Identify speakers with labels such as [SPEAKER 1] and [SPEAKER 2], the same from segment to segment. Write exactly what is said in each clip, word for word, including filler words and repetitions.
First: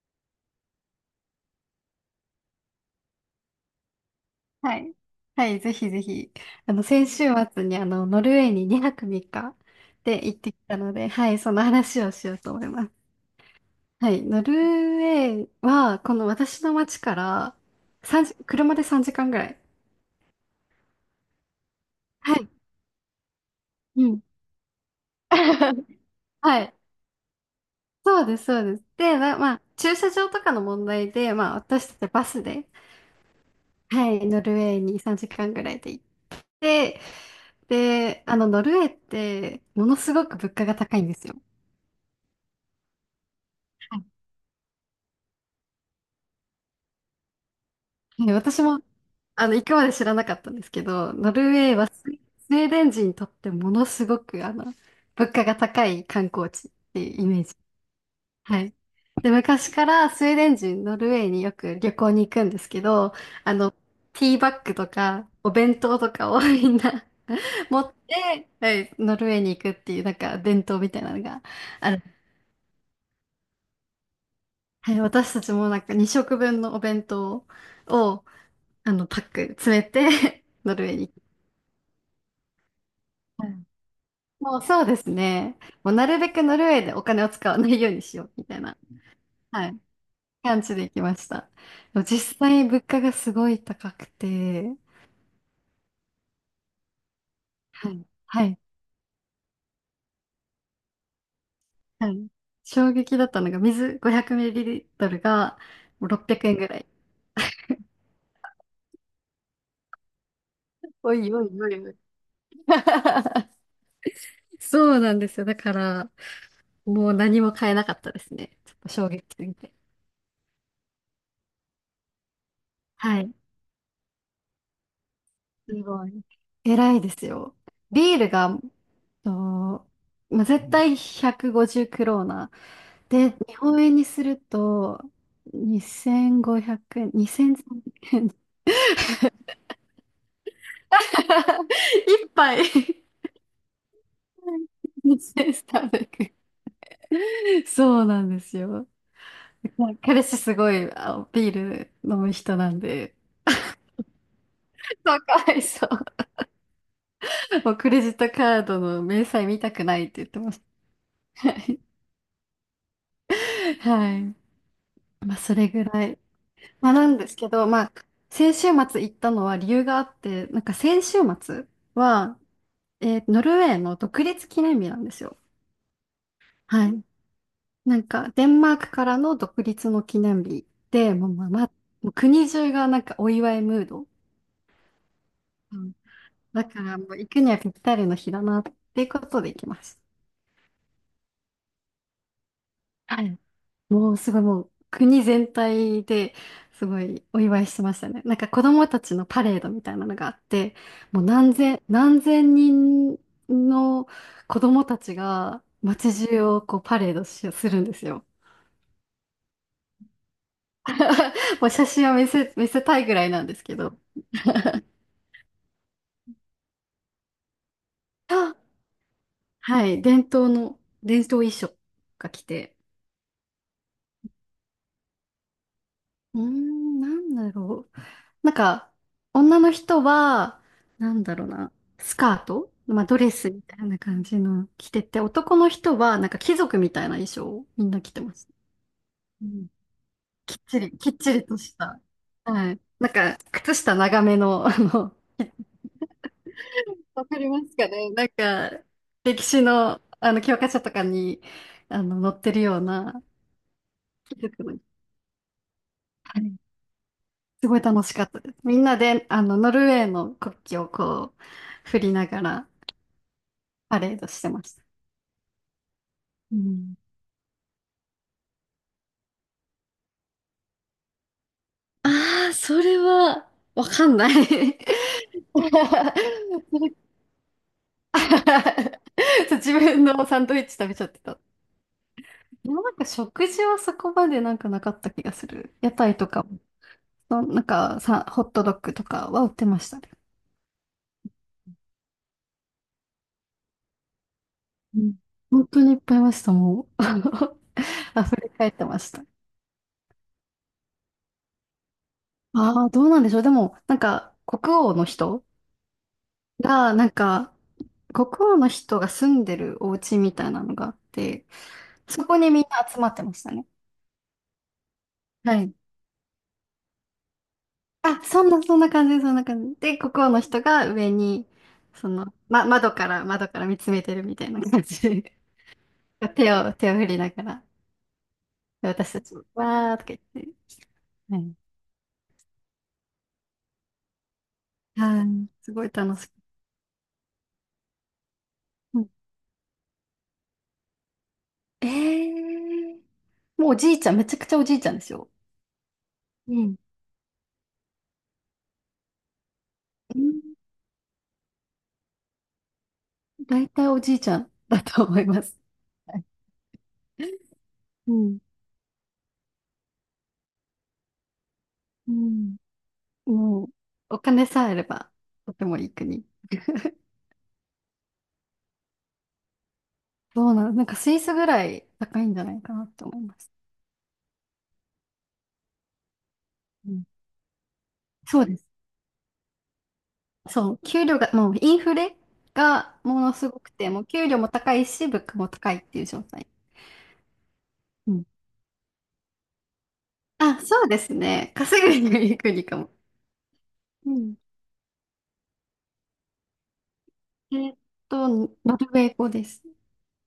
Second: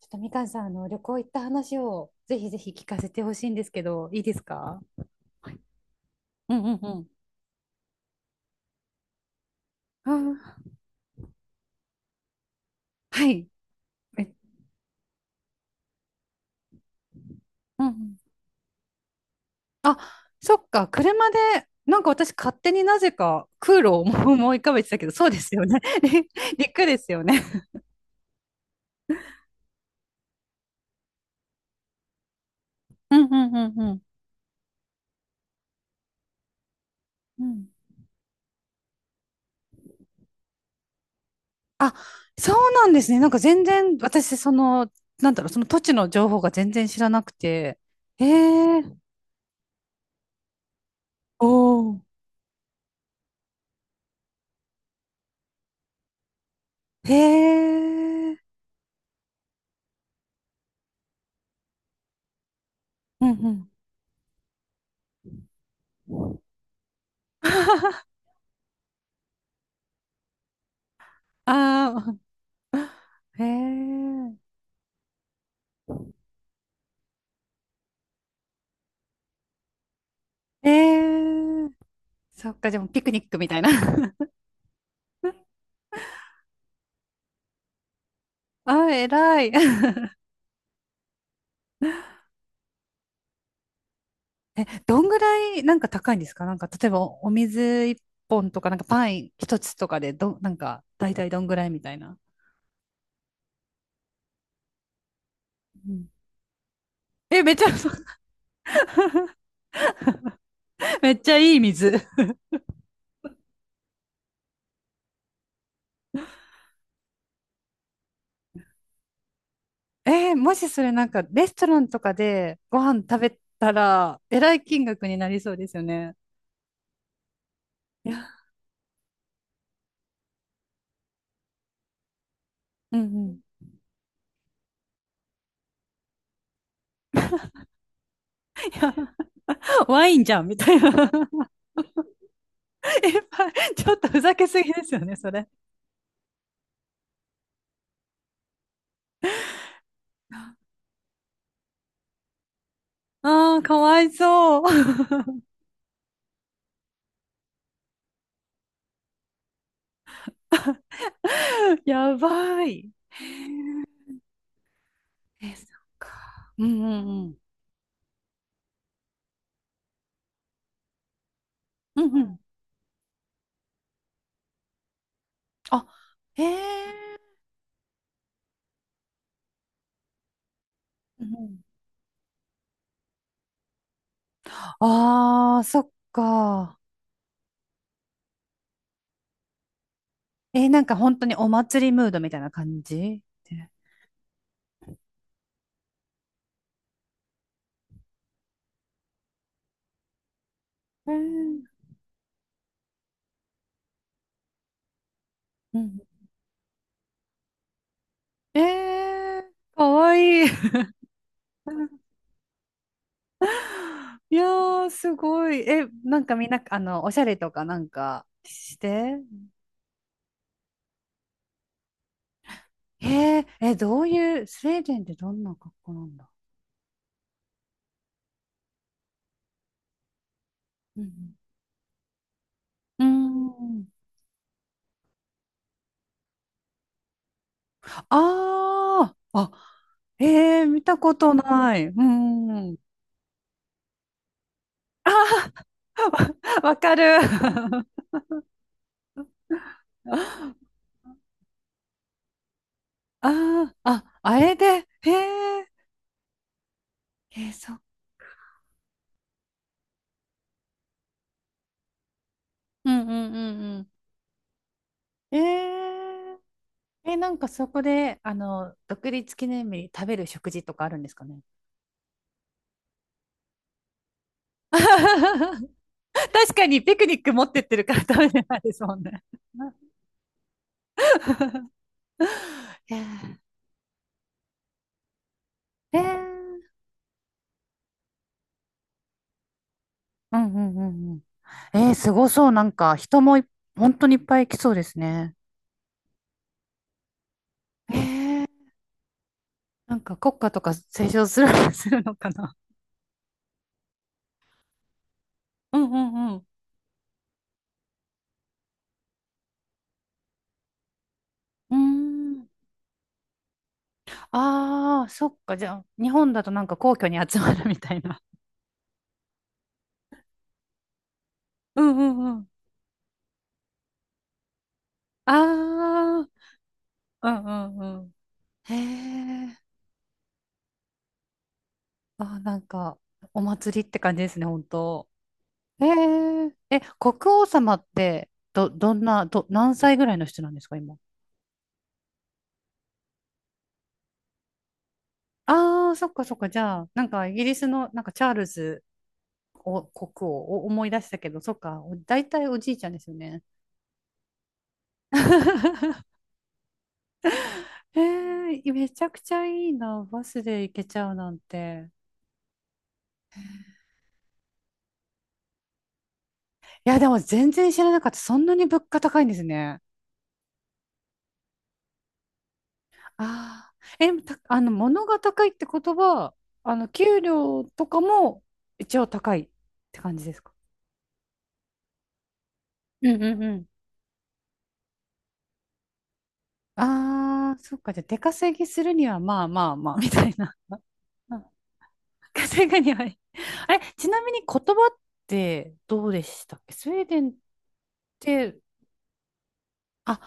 [SPEAKER 1] ちょっとみかんさん、あの旅行行った話をぜひぜひ聞かせてほしいんですけど、いいです
[SPEAKER 2] は
[SPEAKER 1] か？
[SPEAKER 2] い。はい、ぜひぜひ。
[SPEAKER 1] うんう
[SPEAKER 2] あ
[SPEAKER 1] ん
[SPEAKER 2] の、
[SPEAKER 1] う
[SPEAKER 2] 先
[SPEAKER 1] ん。
[SPEAKER 2] 週末にあの、ノルウェーににはくみっかで行って
[SPEAKER 1] あ、
[SPEAKER 2] きたので、はい、その話をしようと思います。
[SPEAKER 1] はい。
[SPEAKER 2] はい、
[SPEAKER 1] え、
[SPEAKER 2] ノルウェーは、この私の町から
[SPEAKER 1] うんうん。
[SPEAKER 2] さんじ車でさんじかんぐらい。
[SPEAKER 1] そっか、車で、なんか私
[SPEAKER 2] はい。
[SPEAKER 1] 勝手になぜか空路を
[SPEAKER 2] うん。
[SPEAKER 1] 思い浮かべてたけど、そうですよね。
[SPEAKER 2] はい。
[SPEAKER 1] 陸ですよね。
[SPEAKER 2] そうです、そうです。で、ま、まあ、駐車場とかの問題で、まあ、私たちバスで、
[SPEAKER 1] うんうんうんうん。
[SPEAKER 2] はい、ノルウェーにさんじかんぐらいで行って、
[SPEAKER 1] うん。
[SPEAKER 2] で、あの、ノルウェーって、ものすごく物価が高いんですよ。
[SPEAKER 1] あ、そうなんですね。なんか全
[SPEAKER 2] は
[SPEAKER 1] 然
[SPEAKER 2] い。
[SPEAKER 1] 私、その、なんだろう、その土地の情報が全然知らなくて。へ
[SPEAKER 2] はい、私も
[SPEAKER 1] え、
[SPEAKER 2] あの、行くまで知らなかったんですけど、ノ
[SPEAKER 1] お
[SPEAKER 2] ルウェーは
[SPEAKER 1] お。
[SPEAKER 2] スウェスウェーデン人にとってものすごく、あの、物価が高い観光地って
[SPEAKER 1] へ
[SPEAKER 2] いうイメージ。
[SPEAKER 1] え。
[SPEAKER 2] はい。で、昔からスウェーデン人、ノルウェーによく旅行に行くんですけど、
[SPEAKER 1] うんう
[SPEAKER 2] あ
[SPEAKER 1] ん。
[SPEAKER 2] の、ティーバッグとか、お弁当とかを みんな 持っ て、はい、ノルウェーに行くっていう、なんか伝統みたいなのがある。
[SPEAKER 1] ああ、へえ。
[SPEAKER 2] はい、私たちもなんかに食分のお弁当を、あの、パック詰めて
[SPEAKER 1] え
[SPEAKER 2] ノルウェーに行
[SPEAKER 1] え。そっか、でもピクニック
[SPEAKER 2] く。
[SPEAKER 1] みたいな。
[SPEAKER 2] もうそうです ね。もうなるべくノルウェーでお金を使わないようにしようみたいな、
[SPEAKER 1] あ、偉い。
[SPEAKER 2] はい、感じで行きました。でも実際物価がすごい高く
[SPEAKER 1] え、
[SPEAKER 2] て、
[SPEAKER 1] どんぐらいなんか高いんですか？なんか、例えばお水
[SPEAKER 2] は
[SPEAKER 1] 一
[SPEAKER 2] い、は
[SPEAKER 1] 本
[SPEAKER 2] い、
[SPEAKER 1] とか、なんかパン一つとかで、ど、なんか、大体どんぐらいみたい
[SPEAKER 2] は
[SPEAKER 1] な。
[SPEAKER 2] い。衝撃だったのが水 ごひゃくミリリットル が
[SPEAKER 1] う
[SPEAKER 2] も
[SPEAKER 1] ん、
[SPEAKER 2] うろっぴゃくえんぐらい。
[SPEAKER 1] え、めっちゃ、め
[SPEAKER 2] お
[SPEAKER 1] っち
[SPEAKER 2] い
[SPEAKER 1] ゃ
[SPEAKER 2] おい
[SPEAKER 1] いい
[SPEAKER 2] おいおい。
[SPEAKER 1] 水。
[SPEAKER 2] そうなんですよ。だから、もう何も買えなかったですね。ちょっと衝撃すぎて。
[SPEAKER 1] えー、もしそれなんか、レストランとかでご飯食
[SPEAKER 2] はい。
[SPEAKER 1] べたら、えらい金額になりそうで
[SPEAKER 2] す
[SPEAKER 1] すよ
[SPEAKER 2] ごい。
[SPEAKER 1] ね。
[SPEAKER 2] 偉いですよ。
[SPEAKER 1] い
[SPEAKER 2] ビー
[SPEAKER 1] や、
[SPEAKER 2] ルが、と、まあ、絶対ひゃくごじゅうクローナ。
[SPEAKER 1] うんう
[SPEAKER 2] で、
[SPEAKER 1] ん。
[SPEAKER 2] 日
[SPEAKER 1] い
[SPEAKER 2] 本円にすると、にせんごひゃくえん、にせんさんびゃくえん。
[SPEAKER 1] や、ワインじゃん、みたいな。
[SPEAKER 2] 一杯
[SPEAKER 1] え、ちょっとふざけすぎですよね、それ。
[SPEAKER 2] にせんさんびゃく。そうなんですよ。彼氏すごいあビール飲む人なんで、
[SPEAKER 1] ああ、かわいそ
[SPEAKER 2] そう
[SPEAKER 1] う。
[SPEAKER 2] かわいそう。もうクレジットカードの明細見たくないって言ってました。はい。
[SPEAKER 1] やばい。
[SPEAKER 2] はい、まあ、
[SPEAKER 1] え、
[SPEAKER 2] そ
[SPEAKER 1] そっ
[SPEAKER 2] れぐらい。
[SPEAKER 1] か。うんう
[SPEAKER 2] まあ、なん
[SPEAKER 1] ん
[SPEAKER 2] で
[SPEAKER 1] う
[SPEAKER 2] す
[SPEAKER 1] ん。
[SPEAKER 2] けど、まあ、先週末行ったのは理由があって、なんか先週末
[SPEAKER 1] うんう
[SPEAKER 2] は、
[SPEAKER 1] ん。
[SPEAKER 2] えーノルウェーの独立記念日なんですよ。
[SPEAKER 1] あ、へ
[SPEAKER 2] はい。
[SPEAKER 1] え。
[SPEAKER 2] なんか、デンマークからの独立の記念日で、
[SPEAKER 1] う
[SPEAKER 2] もう、
[SPEAKER 1] ん
[SPEAKER 2] ま
[SPEAKER 1] う
[SPEAKER 2] あ
[SPEAKER 1] ん、
[SPEAKER 2] まあ、もう国中がなんかお祝いムード。
[SPEAKER 1] ああ、
[SPEAKER 2] う
[SPEAKER 1] そっ
[SPEAKER 2] ん、だ
[SPEAKER 1] か。
[SPEAKER 2] から、もう行くにはぴったりの日だなっていうことで行きます。
[SPEAKER 1] えー、なんか本当にお祭りムードみたいな感じ
[SPEAKER 2] はい、
[SPEAKER 1] ね。
[SPEAKER 2] もうすごい、もう国全体ですごいお祝いしてましたね。なんか子供たちのパレードみたいなのがあって、
[SPEAKER 1] え
[SPEAKER 2] もう何
[SPEAKER 1] ー、
[SPEAKER 2] 千、何千人の子供たちが
[SPEAKER 1] うん。
[SPEAKER 2] 街中をこうパレードしするんですよ。
[SPEAKER 1] えー、かわいい。
[SPEAKER 2] もう写真を見せ、見せたいぐらいなんですけど。
[SPEAKER 1] いやー、すごい。え、なんかみんな、あの、おしゃれとかなんか
[SPEAKER 2] あ
[SPEAKER 1] して、
[SPEAKER 2] はい、伝統の、伝統衣装が来て。
[SPEAKER 1] えー、え、どういう、スウェーデンってどんな格好なんだ？
[SPEAKER 2] うーん、なんだろう。なんか、女の人は、
[SPEAKER 1] う
[SPEAKER 2] なんだ
[SPEAKER 1] ん、
[SPEAKER 2] ろうな、スカート、ま
[SPEAKER 1] う
[SPEAKER 2] あ、
[SPEAKER 1] ー
[SPEAKER 2] ドレスみた
[SPEAKER 1] ん。
[SPEAKER 2] いな感じの着てて、男の人は、なんか貴族みたいな衣装をみんな着てます。
[SPEAKER 1] ああ、
[SPEAKER 2] う
[SPEAKER 1] あ、
[SPEAKER 2] ん。きっ
[SPEAKER 1] えー
[SPEAKER 2] ち
[SPEAKER 1] 見た
[SPEAKER 2] り、きっ
[SPEAKER 1] こ
[SPEAKER 2] ち
[SPEAKER 1] と
[SPEAKER 2] りと
[SPEAKER 1] な
[SPEAKER 2] し
[SPEAKER 1] い。う
[SPEAKER 2] た。
[SPEAKER 1] ー
[SPEAKER 2] は
[SPEAKER 1] ん。
[SPEAKER 2] い。なんか、靴下長めの、あ
[SPEAKER 1] あ
[SPEAKER 2] の、
[SPEAKER 1] あ、わ、わかる。
[SPEAKER 2] わかりますかね、 なんか、歴史の、あの、教
[SPEAKER 1] あ
[SPEAKER 2] 科書とかに、あの、載ってるような、
[SPEAKER 1] あ、あ、
[SPEAKER 2] 貴
[SPEAKER 1] あれ
[SPEAKER 2] 族
[SPEAKER 1] で、
[SPEAKER 2] の、
[SPEAKER 1] へえ、
[SPEAKER 2] はい。
[SPEAKER 1] えー、
[SPEAKER 2] す
[SPEAKER 1] そ
[SPEAKER 2] ご
[SPEAKER 1] う。
[SPEAKER 2] い楽しかったです。みんなで、あの、ノルウェーの国旗をこう、振りながら、
[SPEAKER 1] うんうんうん
[SPEAKER 2] パレードしてました。
[SPEAKER 1] うん。え、
[SPEAKER 2] うん。
[SPEAKER 1] ええ、なんかそこで、あの、独立記念日に食べる食事とかあるんですかね？
[SPEAKER 2] ああ、それは、わかんない。そ
[SPEAKER 1] 確かに
[SPEAKER 2] れ
[SPEAKER 1] ピクニック持ってってるから食べてないですも んね。
[SPEAKER 2] そう、
[SPEAKER 1] あ、
[SPEAKER 2] 自分のサンドイッチ食べちゃってた。でもなん
[SPEAKER 1] え
[SPEAKER 2] か食事はそこまでなんかなかった気がする。屋台とか、
[SPEAKER 1] ー、
[SPEAKER 2] そのなんかさ、ホットドッグとかは売ってましたね。
[SPEAKER 1] うんうんうん、えー、すごそう。なんか、人もい、本当にいっぱい来そうです
[SPEAKER 2] うん、
[SPEAKER 1] ね。
[SPEAKER 2] 本当にいっぱいいました、もう。
[SPEAKER 1] え
[SPEAKER 2] 溢
[SPEAKER 1] ー、
[SPEAKER 2] れ返ってました。
[SPEAKER 1] なんか国歌とか斉唱する、するのかな。
[SPEAKER 2] ああ、どうなんでしょう。でも、なんか、国王の人
[SPEAKER 1] うんうんうん。
[SPEAKER 2] が、なんか、国王の人が住んでるお家みたいなのがあって、
[SPEAKER 1] うー
[SPEAKER 2] そこ
[SPEAKER 1] ん。
[SPEAKER 2] にみんな集まってましたね。
[SPEAKER 1] ああ、そっ
[SPEAKER 2] は
[SPEAKER 1] か。じゃ
[SPEAKER 2] い。
[SPEAKER 1] あ、日本だとなんか皇居に集まるみたいな。
[SPEAKER 2] あ、そんな、そんな感じ、そんな感じ。で、国王の人が上に、
[SPEAKER 1] うんう
[SPEAKER 2] その、
[SPEAKER 1] んうん。
[SPEAKER 2] ま、窓から、窓から見つめてるみたいな感じ。
[SPEAKER 1] あ あ、
[SPEAKER 2] 手を、手を振り
[SPEAKER 1] う
[SPEAKER 2] なが
[SPEAKER 1] ん
[SPEAKER 2] ら、
[SPEAKER 1] うんうん。へ
[SPEAKER 2] で、私たちも、
[SPEAKER 1] え。
[SPEAKER 2] わーとか言って。はい。
[SPEAKER 1] あー、なんか、お祭りって感じですね、本当。
[SPEAKER 2] はい。すご
[SPEAKER 1] へ
[SPEAKER 2] い楽しく。
[SPEAKER 1] え。え、国王様って、ど、ど
[SPEAKER 2] う
[SPEAKER 1] ん
[SPEAKER 2] ん、
[SPEAKER 1] な、ど、何歳ぐらいの人なんですか、今？
[SPEAKER 2] えー、もうおじいちゃん、めちゃくちゃおじいちゃんですよ。
[SPEAKER 1] ああ、そっかそっか。
[SPEAKER 2] う
[SPEAKER 1] じ
[SPEAKER 2] ん。
[SPEAKER 1] ゃあ、なんかイギリスのなんかチャールズお国
[SPEAKER 2] う
[SPEAKER 1] 王
[SPEAKER 2] ん、
[SPEAKER 1] を思い出したけど、そっか。お、大体おじいちゃんですよね。
[SPEAKER 2] 大体おじいちゃんだと思います。はい。うん。
[SPEAKER 1] へえ、めちゃくちゃいいな。バスで行けちゃうなんて。
[SPEAKER 2] うん、もう、お金さえあれば、とてもいい国。
[SPEAKER 1] いや、でも全然知らなかった。そんなに物価高いんですね。
[SPEAKER 2] どうなの、なんかスイスぐらい高いんじゃないかなって思います。
[SPEAKER 1] ああ。え、た、あの、物が高いってことは、あの、
[SPEAKER 2] うん、
[SPEAKER 1] 給料とかも
[SPEAKER 2] そうです。
[SPEAKER 1] 一応高いって感じですか？
[SPEAKER 2] そう、給料が、もうインフレが
[SPEAKER 1] う
[SPEAKER 2] も
[SPEAKER 1] ん
[SPEAKER 2] の
[SPEAKER 1] うんう
[SPEAKER 2] すご
[SPEAKER 1] ん。
[SPEAKER 2] くて、もう給料も高いし、物価も高いっていう状態。
[SPEAKER 1] ああ、そっか。じゃあ、
[SPEAKER 2] う
[SPEAKER 1] 出
[SPEAKER 2] ん、
[SPEAKER 1] 稼ぎするには、まあまあまあ、みたいな。
[SPEAKER 2] あ、そうですね。稼ぐにはいい国
[SPEAKER 1] 稼
[SPEAKER 2] か
[SPEAKER 1] ぐ
[SPEAKER 2] も。
[SPEAKER 1] にはい。あれ、ち
[SPEAKER 2] う
[SPEAKER 1] なみ
[SPEAKER 2] ん、
[SPEAKER 1] に言葉ってどうでしたっけ、スウェーデンっ
[SPEAKER 2] えーっと、
[SPEAKER 1] て。
[SPEAKER 2] ノルウェー語です。
[SPEAKER 1] あ、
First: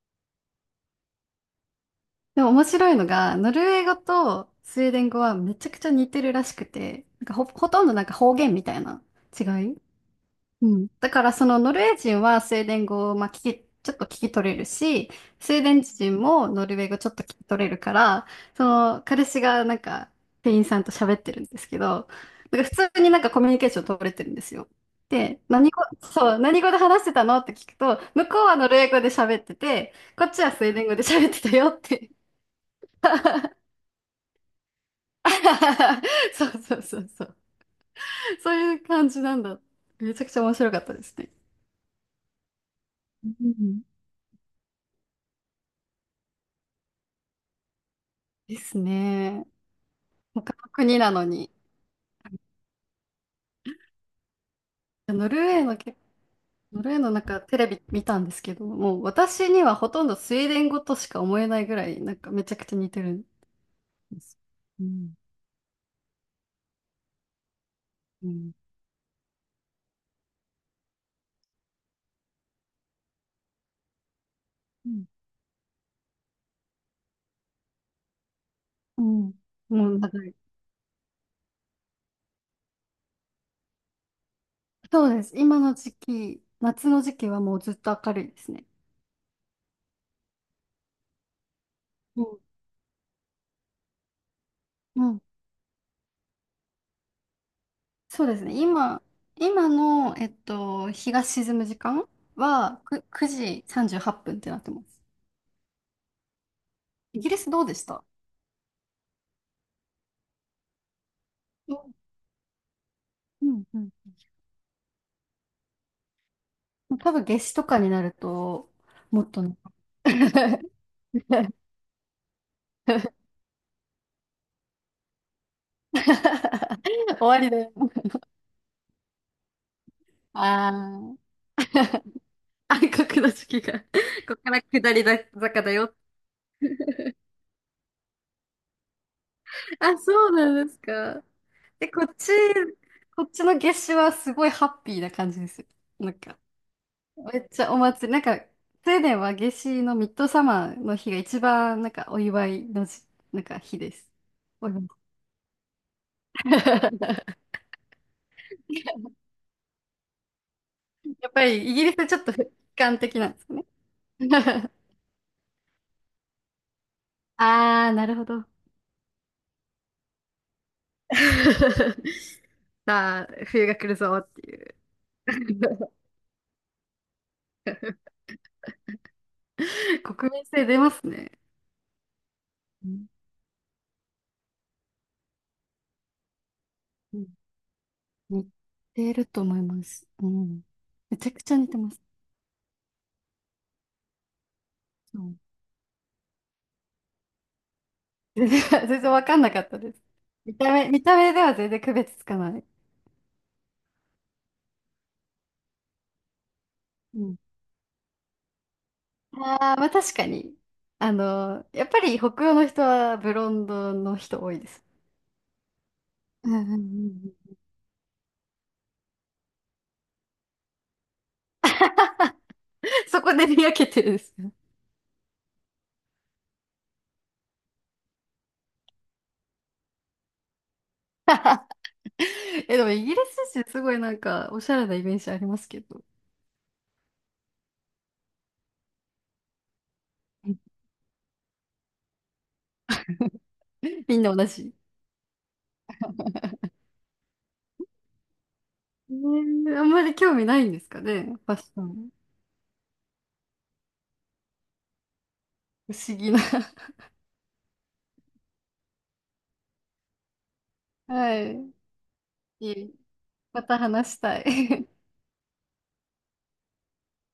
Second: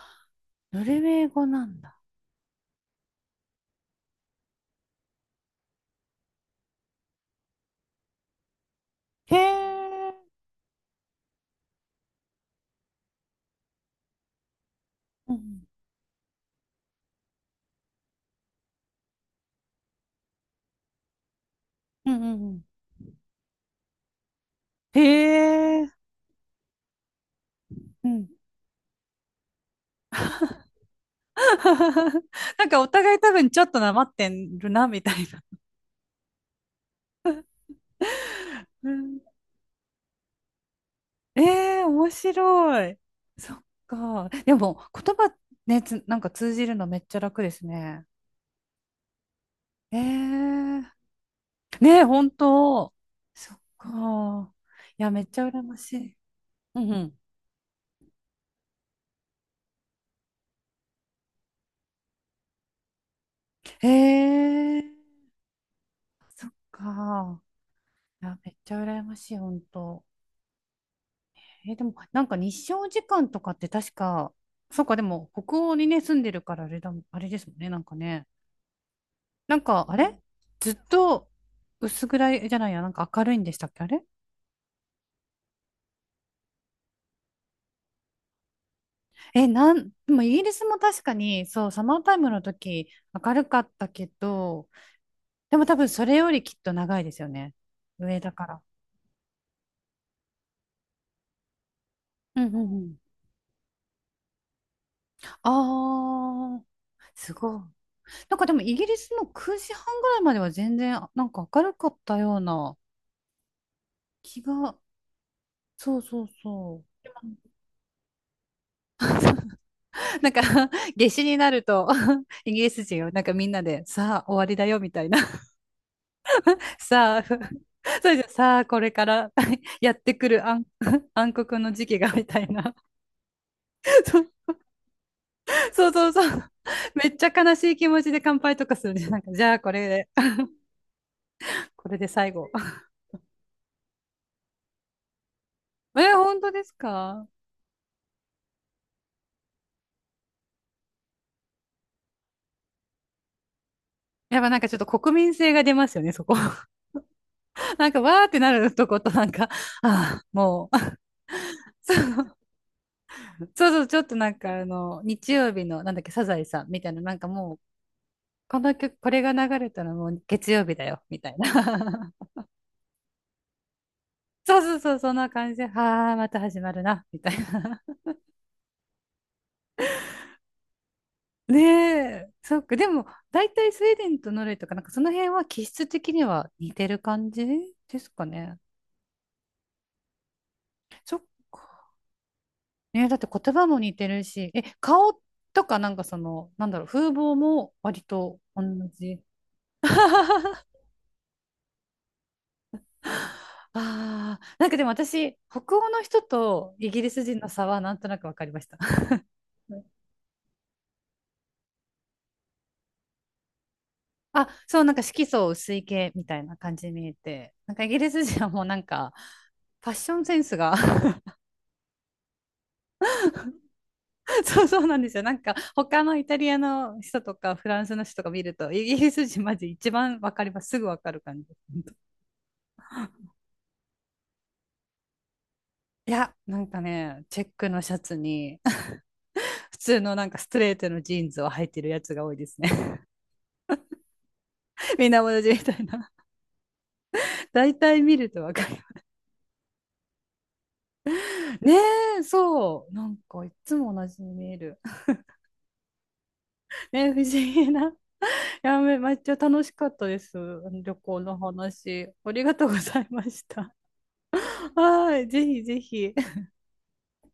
[SPEAKER 1] ノルウェー語なんだ。
[SPEAKER 2] でも面白いのが、ノルウェー語とスウェーデン語はめちゃくちゃ似てるらしくて、なんか、ほ、ほとんどなんか方言みたいな
[SPEAKER 1] へ
[SPEAKER 2] 違い。
[SPEAKER 1] え。
[SPEAKER 2] うん、だからそのノルウェー人はスウェーデン語をまあ、聞き、ちょっと聞き取れるし、
[SPEAKER 1] う
[SPEAKER 2] スウェー
[SPEAKER 1] ん。
[SPEAKER 2] デン人もノルウェー語ちょっと聞き取れるから、その彼氏がなんか店員さんと喋ってるんですけど、
[SPEAKER 1] うんうんう
[SPEAKER 2] なん
[SPEAKER 1] ん。
[SPEAKER 2] か普通になんかコミュニケーション取れてるんですよ。
[SPEAKER 1] へ
[SPEAKER 2] で、何語、
[SPEAKER 1] え。
[SPEAKER 2] そう、何語で話してたのって聞くと、
[SPEAKER 1] う
[SPEAKER 2] 向
[SPEAKER 1] ん。
[SPEAKER 2] こうはノルウェー語で喋ってて、こっちはスウェーデン語で喋ってたよって。
[SPEAKER 1] なんかお互い多分ちょっとなまってるな、みたいな。
[SPEAKER 2] そうそうそうそう。そういう
[SPEAKER 1] う
[SPEAKER 2] 感
[SPEAKER 1] ん。
[SPEAKER 2] じなんだ。めちゃくちゃ面白かったですね。
[SPEAKER 1] えー、面白い。
[SPEAKER 2] う
[SPEAKER 1] そっ
[SPEAKER 2] ん、
[SPEAKER 1] か。でも、言葉ね、つ、なんか通じるのめっちゃ楽ですね。
[SPEAKER 2] ですね。
[SPEAKER 1] え
[SPEAKER 2] 他の
[SPEAKER 1] ー、
[SPEAKER 2] 国なのに。
[SPEAKER 1] ねえ、本当。そっか。いや、めっ
[SPEAKER 2] ノル
[SPEAKER 1] ち
[SPEAKER 2] ウ
[SPEAKER 1] ゃ
[SPEAKER 2] ェ
[SPEAKER 1] 羨
[SPEAKER 2] ー
[SPEAKER 1] ま
[SPEAKER 2] の
[SPEAKER 1] し
[SPEAKER 2] け、
[SPEAKER 1] い。う
[SPEAKER 2] ノ
[SPEAKER 1] ん
[SPEAKER 2] ルウ
[SPEAKER 1] う
[SPEAKER 2] ェーの
[SPEAKER 1] ん。
[SPEAKER 2] なんかテレビ見たんですけど、もう私にはほとんどスウェーデン語としか思えないぐらい、なんかめちゃくちゃ似てるん
[SPEAKER 1] へ
[SPEAKER 2] です。
[SPEAKER 1] え、
[SPEAKER 2] うん。
[SPEAKER 1] か。い
[SPEAKER 2] う
[SPEAKER 1] や、め
[SPEAKER 2] ん。
[SPEAKER 1] っちゃ羨ましい、本当。えー、でも、なんか日照時間とかって確か、そう
[SPEAKER 2] う
[SPEAKER 1] か、で
[SPEAKER 2] ん
[SPEAKER 1] も、北欧にね、住んでるからあれだもん、あれですもんね、なんかね。
[SPEAKER 2] うん。
[SPEAKER 1] なんか、
[SPEAKER 2] も
[SPEAKER 1] あ
[SPEAKER 2] うなん
[SPEAKER 1] れ
[SPEAKER 2] から、
[SPEAKER 1] ずっと薄暗いじゃないや、なんか明るいんでしたっけ、あれ？
[SPEAKER 2] そうです。今の時期、夏の時期はもうずっと明るいですね。
[SPEAKER 1] え、なん、でもイギリスも確かに、そう、サマータイ
[SPEAKER 2] う
[SPEAKER 1] ム
[SPEAKER 2] ん。
[SPEAKER 1] の時、明るかったけど、
[SPEAKER 2] うん。
[SPEAKER 1] でも多分それよりきっと長いですよね。上
[SPEAKER 2] そう
[SPEAKER 1] だ
[SPEAKER 2] です
[SPEAKER 1] か
[SPEAKER 2] ね。
[SPEAKER 1] ら。
[SPEAKER 2] 今、今の、えっと、日が沈む時間
[SPEAKER 1] うんうん
[SPEAKER 2] は
[SPEAKER 1] うん。
[SPEAKER 2] くくじさんじゅうはっぷんっぷんってなってます。
[SPEAKER 1] ああ、
[SPEAKER 2] イギ
[SPEAKER 1] す
[SPEAKER 2] リス
[SPEAKER 1] ご
[SPEAKER 2] ど
[SPEAKER 1] い。
[SPEAKER 2] うでした。
[SPEAKER 1] なんかでもイギリスもくじはんぐらいまでは全然なんか明る
[SPEAKER 2] う
[SPEAKER 1] か
[SPEAKER 2] ん
[SPEAKER 1] ったような
[SPEAKER 2] うんうん、
[SPEAKER 1] 気が、そうそうそ
[SPEAKER 2] 多分夏至とかになると、もっとね。
[SPEAKER 1] う。なんか 夏至になると イギリス人をなんかみんなでさあ終わりだよみたいな、 さあ、
[SPEAKER 2] 終
[SPEAKER 1] ふ、
[SPEAKER 2] わりだよ。
[SPEAKER 1] それじゃさあこれから やってくる暗、
[SPEAKER 2] あ ー。
[SPEAKER 1] 暗黒の時期がみたいな、
[SPEAKER 2] 暗黒の時期が、ここ から下りだ坂だ
[SPEAKER 1] そう
[SPEAKER 2] よ。
[SPEAKER 1] そうそうそう。めっちゃ悲しい気持ちで乾杯とかするね。なんかじゃあこれ
[SPEAKER 2] あ、
[SPEAKER 1] で、
[SPEAKER 2] そうなんですか。
[SPEAKER 1] こ
[SPEAKER 2] で、
[SPEAKER 1] れ
[SPEAKER 2] こ
[SPEAKER 1] で
[SPEAKER 2] っ
[SPEAKER 1] 最
[SPEAKER 2] ち、
[SPEAKER 1] 後。
[SPEAKER 2] こっちの夏至はすごいハッピーな感じですよ。な
[SPEAKER 1] え、
[SPEAKER 2] んか、
[SPEAKER 1] 本当ですか？
[SPEAKER 2] めっちゃお祭り、なんか、スウェーデンは夏至のミッドサマーの日が一番、なんか、お祝いのじ、なんか、日です。
[SPEAKER 1] やっぱなん
[SPEAKER 2] お
[SPEAKER 1] かちょっ
[SPEAKER 2] 祝
[SPEAKER 1] と
[SPEAKER 2] い
[SPEAKER 1] 国民性が出ますよね、そこ。なんか、わーってなるとこと、なんか、ああ、もう、
[SPEAKER 2] やっぱり、イギリスはちょっと悲 観的なんですね。
[SPEAKER 1] そうそうそう、ちょっとなんか、あ の、日曜日の、なんだっけ、サザエさんみたいな、なんかもう、
[SPEAKER 2] ああ、なるほど。
[SPEAKER 1] この曲、これが流れたらもう月曜日だよ、みたいな。
[SPEAKER 2] さあ、冬が来るぞっ てい
[SPEAKER 1] そうそ
[SPEAKER 2] う。
[SPEAKER 1] うそう、そんな感じで、はあ、また始まるな、みたいな。
[SPEAKER 2] 国民性出ますね。
[SPEAKER 1] ねえ、そっか、で
[SPEAKER 2] う
[SPEAKER 1] も、
[SPEAKER 2] ん
[SPEAKER 1] 大体スウェーデンとノルウェーとか、なんかその辺は気質的には似てる
[SPEAKER 2] うん、
[SPEAKER 1] 感じですか
[SPEAKER 2] 似
[SPEAKER 1] ね。
[SPEAKER 2] てると思います。うん。
[SPEAKER 1] そ
[SPEAKER 2] め
[SPEAKER 1] っ
[SPEAKER 2] ちゃくちゃ似て
[SPEAKER 1] か。
[SPEAKER 2] ます。
[SPEAKER 1] ね、だって言葉も似てるし、え、
[SPEAKER 2] う
[SPEAKER 1] 顔
[SPEAKER 2] ん、
[SPEAKER 1] とかなんかその、なんだろう、風貌も割と
[SPEAKER 2] 全然、
[SPEAKER 1] 同
[SPEAKER 2] 全然
[SPEAKER 1] じ。
[SPEAKER 2] わかんなかったです。見 た目、見た目では全然区別つかない。
[SPEAKER 1] ああ、なんかでも私、北欧の人とイギリ
[SPEAKER 2] う
[SPEAKER 1] ス人
[SPEAKER 2] ん。
[SPEAKER 1] の差はなんとなく分かりました。
[SPEAKER 2] ああ、
[SPEAKER 1] う
[SPEAKER 2] ま
[SPEAKER 1] ん、
[SPEAKER 2] あ確かに。あの、やっぱり北欧の人はブロンドの人
[SPEAKER 1] あ、
[SPEAKER 2] 多いで
[SPEAKER 1] そう、
[SPEAKER 2] す。
[SPEAKER 1] なんか色素薄い系みたい
[SPEAKER 2] うん
[SPEAKER 1] な
[SPEAKER 2] うん
[SPEAKER 1] 感
[SPEAKER 2] う
[SPEAKER 1] じに見え
[SPEAKER 2] んう
[SPEAKER 1] て、
[SPEAKER 2] ん、
[SPEAKER 1] なんかイギリス人はもうなんか、ファッションセンスが、
[SPEAKER 2] そこで見分けてるんです。
[SPEAKER 1] そうそうなんですよ。なんか、他のイタリアの人とかフランスの人とか見ると、イギリス人マジ一番分かります。すぐ分かる感じ。
[SPEAKER 2] え、でもイギリス人、すごいなんか、おしゃれなイメージありますけど。
[SPEAKER 1] いや、なんかね、チェックのシャツに、普通のなんかストレー トのジーンズを履いてるやつが多いですね。
[SPEAKER 2] みんな同じ。
[SPEAKER 1] みんな同じみたいな。大体見るとわかる。
[SPEAKER 2] えーあんまり興味ないんですかね、ファ ッシ
[SPEAKER 1] ね
[SPEAKER 2] ョン。
[SPEAKER 1] え、そう。なんかいつも同じに見える。
[SPEAKER 2] 不思議な。
[SPEAKER 1] ねえ、不思議な。いやめ、めっちゃ楽しかったです。旅行
[SPEAKER 2] は
[SPEAKER 1] の
[SPEAKER 2] い。
[SPEAKER 1] 話。ありがと
[SPEAKER 2] い
[SPEAKER 1] うご
[SPEAKER 2] え、
[SPEAKER 1] ざいまし
[SPEAKER 2] ま
[SPEAKER 1] た。
[SPEAKER 2] た話した い。
[SPEAKER 1] はい、ぜひぜひ。